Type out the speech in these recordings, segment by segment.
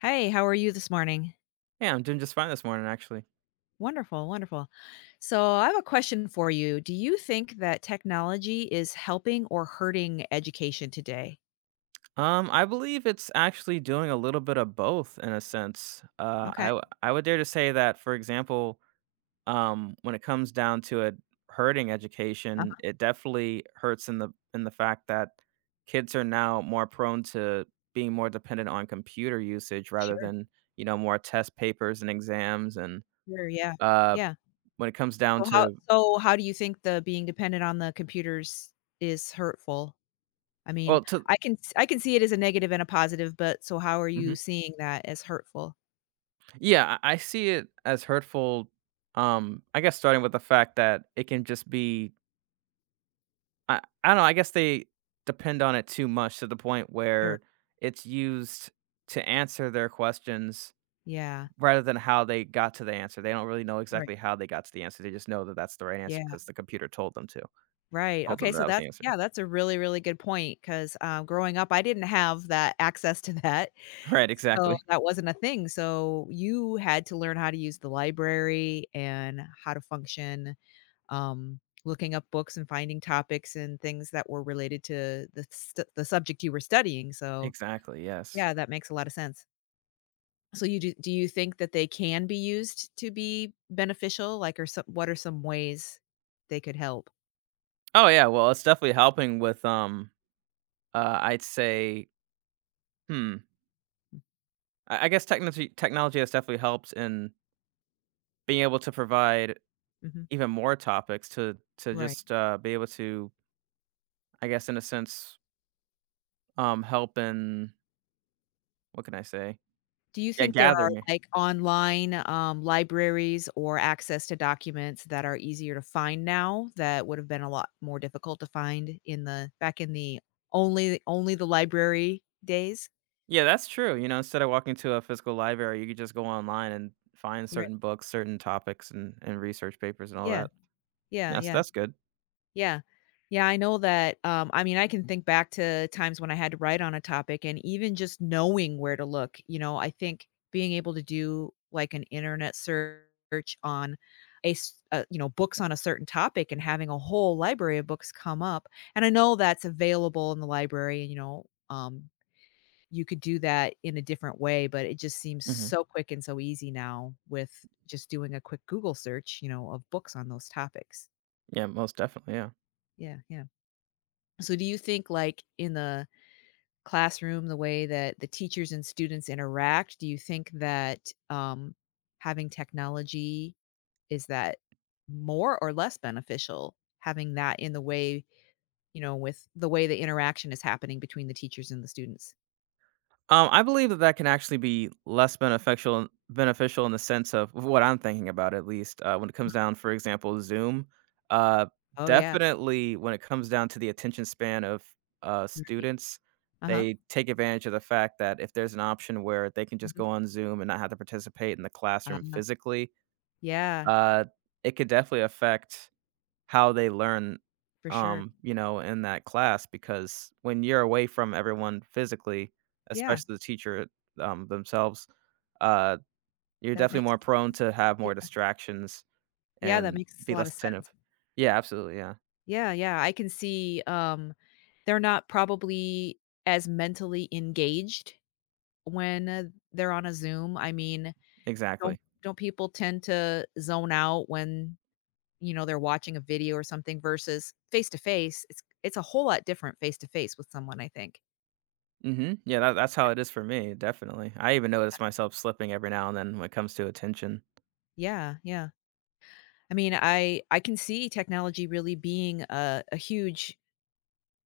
Hey, how are you this morning? Yeah, I'm doing just fine this morning, actually. Wonderful, wonderful. So, I have a question for you. Do you think that technology is helping or hurting education today? I believe it's actually doing a little bit of both in a sense. Okay. I would dare to say that, for example, when it comes down to a hurting education, Uh-huh. it definitely hurts in the fact that kids are now more prone to being more dependent on computer usage rather Sure. than more test papers and exams. And Sure. Yeah. uh, Yeah. when it comes down So how to how do you think the being dependent on the computers is hurtful? I mean, well, to I can see it as a negative and a positive, but so how are you mhm. seeing that as hurtful? I see it as hurtful, I guess starting with the fact that it can just be I don't know, I guess they depend on it too much to the point Sure. where it's used to answer their questions Yeah. rather than how they got to the answer. They don't really know Right. exactly how they got to the answer. They just know that that's the right answer Yeah. because the computer told them to. Right. Told Okay. them that So that was the that's answer. yeah, that's a really, really good point because growing up, I didn't have that access to that, Right, so exactly. that wasn't a thing. So you had to learn how to use the library and how to function, um, looking up books and finding topics and things that were related to the subject you were studying. So Exactly, yes. yeah, that makes a lot of sense. So do you think that they can be used to be beneficial? Like, or some, what are some ways they could help? Oh, yeah, well, it's definitely helping with, I'd say, hmm, Mm. I guess technology has definitely helped in being able to provide Mhm, even more topics to right. just, be able to, I guess, in a sense, help in what can I say? Do you Yeah, think there are, gathering it. like, online, libraries or access to documents that are easier to find now that would have been a lot more difficult to find in the back in the only the library days? Yeah, that's true, you know, instead of walking to a physical library, you could just go online and find Right. certain books, certain topics, and research papers and all Yeah, that. yeah, That's yeah. that's good. Yeah. Yeah, I know that, I mean, I can think back to times when I had to write on a topic and even just knowing where to look, you know, I think being able to do like an internet search on you know, books on a certain topic and having a whole library of books come up. And I know that's available in the library, and you know, you could do that in a different way, but it just seems Mhm. so quick and so easy now with just doing a quick Google search, you know, of books on those topics. Yeah, most definitely, yeah. Yeah, yeah. So do you think like in the classroom, the way that the teachers and students interact, do you think that um, having technology is that more or less beneficial having that in the way, you know, with the way the interaction is happening between the teachers and the students? I believe that that can actually be less beneficial in the sense of what I'm thinking about at least, when it comes down, for example, Zoom. Uh, Oh yeah. Definitely when it comes down to the attention span of, Right. students, Uh-huh. they take advantage of the fact that if there's an option where they can just Mhm. go on Zoom and not have to participate in the classroom Uh, physically, yeah, uh, it could definitely affect how they learn, for sure. You know, in that class because when you're away from everyone physically, Yeah, especially the teacher, themselves, uh, you're that definitely makes more prone to have yeah, more distractions yeah, that and makes a be lot less of attentive. sense. Yeah, absolutely, yeah, Yeah, yeah, I can see, they're not probably as mentally engaged when, they're on a Zoom, I mean, exactly. don't people tend to zone out when, you know, they're watching a video or something versus face to face? It's a whole lot different face to face with someone, I think. Mhm, yeah, that that's how it is for me, definitely. I even notice myself slipping every now and then when it comes to attention. Yeah, yeah. I mean, I can see technology really being a huge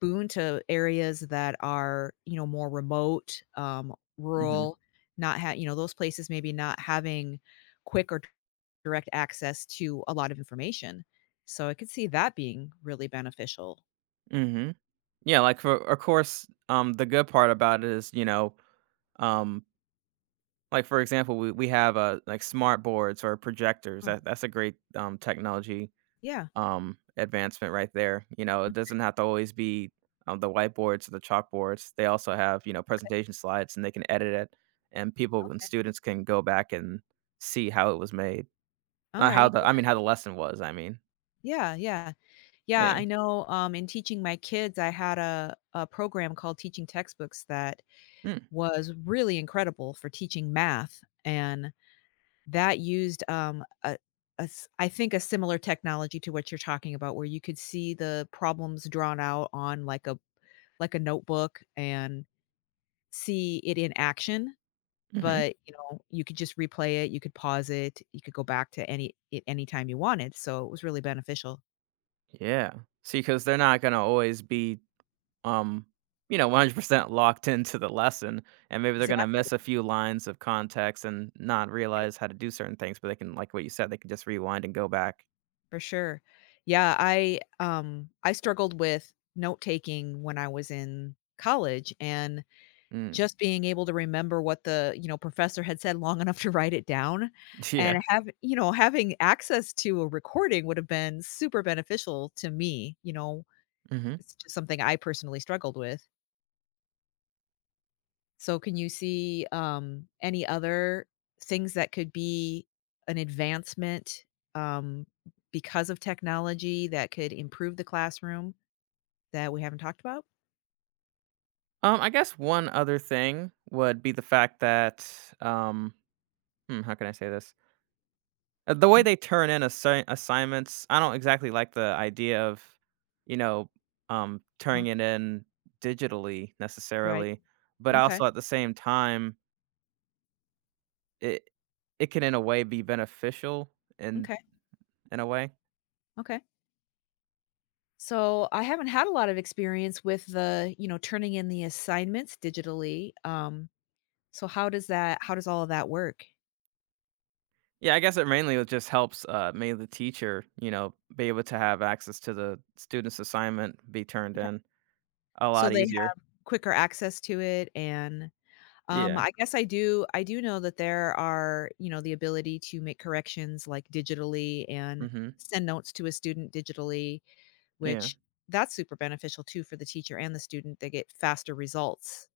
boon to areas that are, you know, more remote, Mhm, rural, not ha you know, those places maybe not having quick or direct access to a lot of information. So I could see that being really beneficial. mhm. Yeah, like, for of course, the good part about it is, you know, um like, for example, we have, like, smart boards or projectors. Oh, That's a great, technology, yeah. Advancement right there. You know, it doesn't have to always be, the whiteboards or the chalkboards. They also have, you know, Okay, presentation slides, and they can edit it, and people and okay. students can go back and see how it was made. All Not how right. the Yeah, I mean, how the lesson was, I mean. yeah, yeah. Yeah, Yeah. I know, in teaching my kids, I had a program called Teaching Textbooks that Mm, was really incredible for teaching math and that used, a s I think a similar technology to what you're talking about where you could see the problems drawn out on like a notebook and see it in action, mhm. but, you know, you could just replay it, you could pause it, you could go back to any time you wanted, so it was really beneficial. Yeah. See, 'cause they're not gonna always be um, you know, 100% locked into the lesson, and maybe they're gonna Exactly, miss a few lines of context and not realize how to do certain things, but they can, like what you said, they can just rewind and go back. for sure. Yeah, I struggled with note taking when I was in college and Mm. just being able to remember what the, you know, professor had said long enough to write it down Yeah. and have you know, having access to a recording would have been super beneficial to me, you know, Mhm. it's just something I personally struggled with. So can you see, any other things that could be an advancement, um, because of technology that could improve the classroom that we haven't talked about? I guess one other thing would be the fact that, um, how can I say this? The way Mm, they turn in assignments, I don't exactly like the idea of, you know, uh-huh, turning it in digitally right. necessarily, but Okay, also at the same time, it can in a way be beneficial in okay, a way. okay. So I haven't had a lot of experience with the, you know, turning in the assignments digitally. So how does all of that work? Yeah, I guess it just helps mainly the teacher, you know, be able to have access to the student's assignment be turned Okay. in a So lot they easier. have quicker access to it and Yeah. I guess I do know that there are, you know, the ability to make corrections like digitally and Mhm. send notes to a student digitally, Yeah. which that's super beneficial too for the teacher and the student. They get faster results,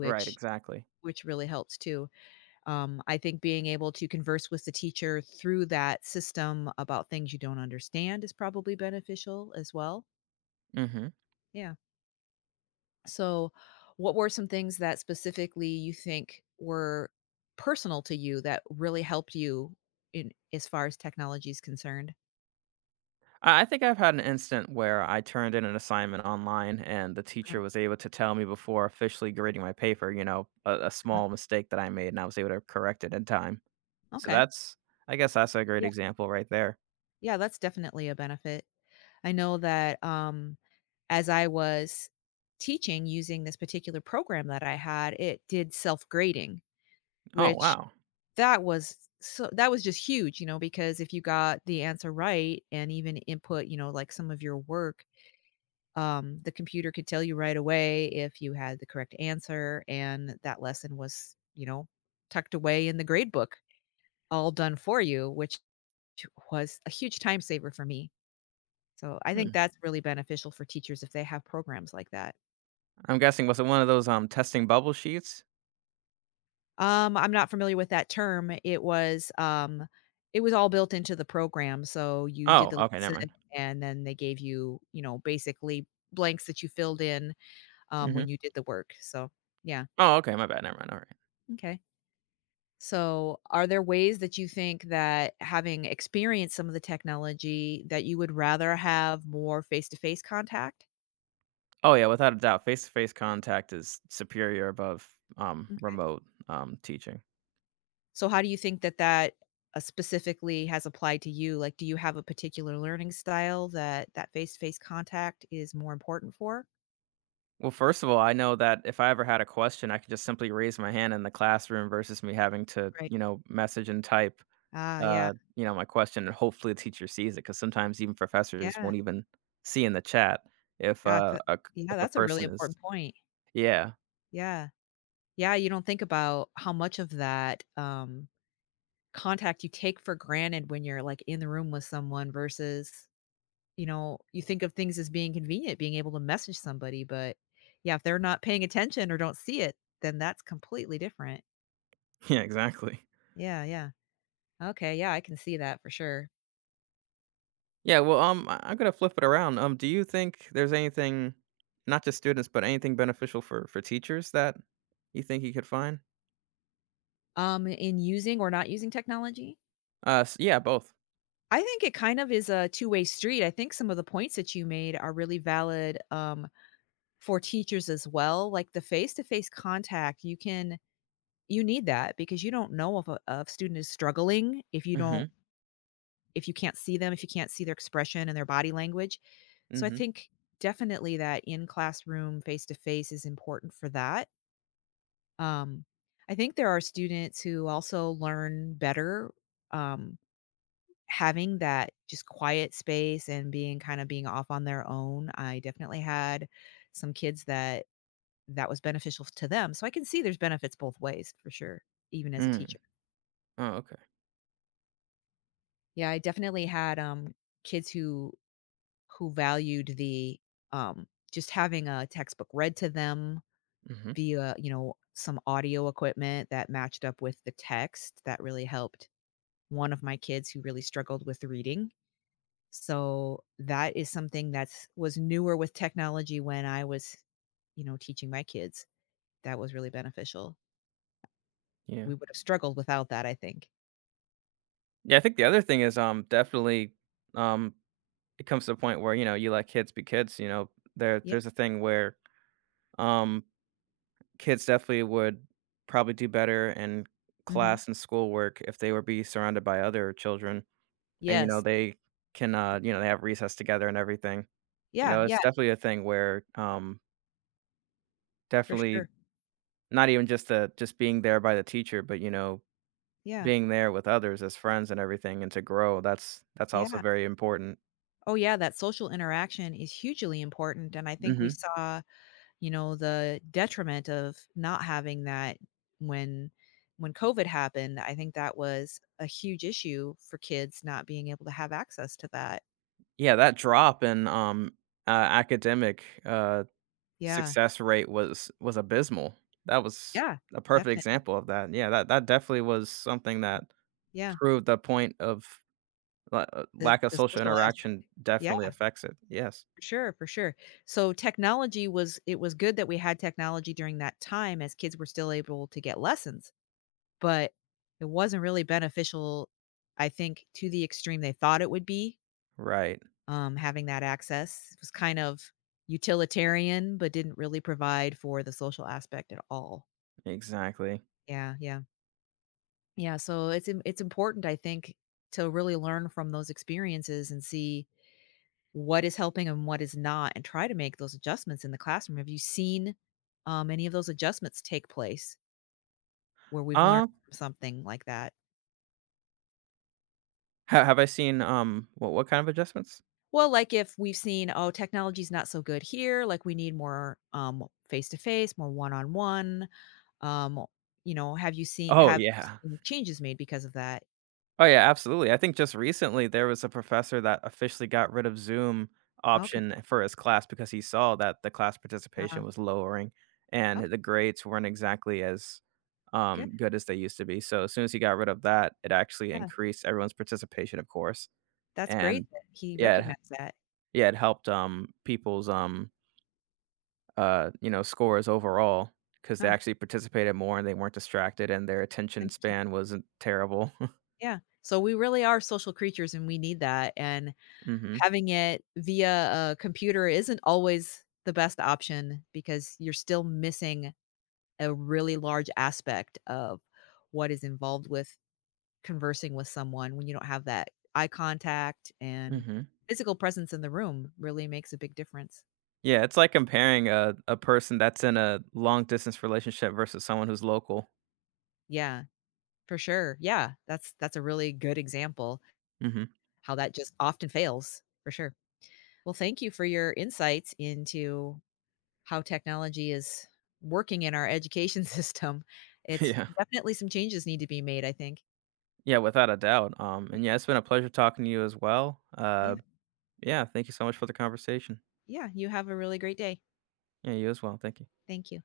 Right, exactly. which really helps too. I think being able to converse with the teacher through that system about things you don't understand is probably beneficial as well. Mhm. Yeah. So, what were some things that specifically you think were personal to you that really helped you in as far as technology is concerned? I think I've had an instant where I turned in an assignment online and the teacher was able to tell me before officially grading my paper, you know, a Uh-huh. small mistake that I made and I was able to correct it in time. So Okay. that's I guess that's a great Yeah. example right there. Yeah, that's definitely a benefit. I know that as I was teaching using this particular program that I had, it did self-grading, Oh, which wow. that was that was just huge, you know, because if you got the answer right and even input, you know, like some of your work, the computer could tell you right away if you had the correct answer and that lesson was, you know, tucked away in the grade book, all done for you, which was a huge time saver for me. So I Hmm, think that's really beneficial for teachers if they have programs like that. I'm guessing was it one of those, testing bubble sheets? I'm not familiar with that term. It was all built into the program, so you did Oh, the okay, lesson, never mind. and then they gave you, you know, basically blanks that you filled in, when Mhm. you did the work, so yeah, Oh, okay, my bad, never mind, alright. okay. So, are there ways that you think that having experienced some of the technology that you would rather have more face-to-face contact? Oh, yeah, without a doubt, face-to-face contact is superior above, Okay. remote, teaching. So how do you think that that, specifically has applied to you? Like, do you have a particular learning style that that face-to-face contact is more important for? Well, first of all, I know that if I ever had a question, I could just simply raise my hand in the classroom versus me having to, Right. you know, message and type, Ah, yeah. You know, my question, and hopefully the teacher sees it because sometimes even professors Yeah. won't even see in the chat if, Gosh, uh, that a c yeah, if a that's a really person is important point. yeah. Yeah. Yeah, you don't think about how much of that, contact you take for granted when you're, like, in the room with someone versus, you know, you think of things as being convenient, being able to message somebody, but yeah, if they're not paying attention or don't see it, then that's completely different. Yeah, exactly. Yeah, yeah. Okay, yeah, I can see that for sure. Yeah, well, I'm gonna flip it around. Do you think there's anything, not just students, but anything beneficial for teachers that you think you could find? In using or not using technology, Yeah, both. I think it kind of is a two-way street. I think some of the points that you made are really valid for teachers as well. Like the face-to-face contact, you need that because you don't know if a student is struggling if you Mm-hmm. don't if you can't see them if you can't see their expression and their body language. So I Mm-hmm. think definitely that in classroom face to face is important for that. Um, I think there are students who also learn better um, having that just quiet space and being kind of being off on their own. I definitely had some kids that that was beneficial to them. So I can see there's benefits both ways for sure, even as a Mm. teacher. Oh, okay. Yeah, I definitely had kids who valued the just having a textbook read to them Mm-hmm. via you know some audio equipment that matched up with the text that really helped one of my kids who really struggled with reading. So that is something that's was newer with technology when I was, you know, teaching my kids. That was really beneficial. Yeah. We would have struggled without that, I think. Yeah, I think the other thing is, definitely, um, it comes to a point where you know you let kids be kids. You know, there Yeah. there's a thing where um kids definitely would probably do better in Mhm. class and schoolwork if they were be surrounded by other children. And, you know, Yes. they can, you know, they have recess together and everything. You Yeah, know, yeah, it's definitely a thing where, for definitely sure. not even just the just being there by the teacher, but, you know, Yeah. being there with others as friends and everything and to grow, that's also Yeah. very important. Oh yeah, that social interaction is hugely important and I think we Mhm. saw you know the detriment of not having that when when covid happened I think that was a huge issue for kids not being able to have access to that Yeah, that drop in, academic, yeah success rate was abysmal. That was yeah a perfect definitely example of that. Yeah, that that definitely was something that yeah proved the point of La the lack of social social aspect interaction yeah definitely affects it. Yes. For sure so technology was it was good that we had technology during that time as kids were still able to get lessons but it wasn't really beneficial I think to the extreme they thought it would be Right. Having that access was kind of utilitarian, but didn't really provide for the social aspect at all. Exactly. Yeah, yeah, yeah. So it's important, I think, to really learn from those experiences and see what is helping and what is not, and try to make those adjustments in the classroom. Have you seen any of those adjustments take place where we've learned Um, something like that? ha have I seen, what kind of adjustments? Well, like if we've seen, oh, technology's not so good here, like we need more face to face, more one on one. Um, you know, Oh, have yeah. seen changes made because of that? Oh, yeah, absolutely. I think just recently there was a professor that officially got rid of Zoom Okay. option for his class because he saw that the class Uh participation was lowering and okay, the grades weren't exactly as, good. Good as they used to be. So as soon as he got rid of that, it actually Yeah. increased everyone's participation, of course, That's and great that he yeah, recognized that. yeah, it helped, you know, scores overall because they Huh. actually participated more and they weren't distracted and their attention Interesting. span wasn't terrible. Yeah. So we really are social creatures and we need that. And Mhm, having it via a computer isn't always the best option because you're still missing a really large aspect of what is involved with conversing with someone when you don't have that eye contact and mhm. physical presence in the room really makes a big difference. Yeah, it's like comparing a person that's in a long distance relationship versus someone who's local. Yeah, for sure. Yeah, that's a really good example Mhm. how that just often fails, for sure. Well, thank you for your insights into how technology is working in our education system. It's Yeah. definitely some changes need to be made, I think. Yeah, without a doubt, and yeah, it's been a pleasure talking to you as well. Yeah. Yeah, thank you so much for the conversation. Yeah, you have a really great day. Yeah, you as well. Thank you. Thank you.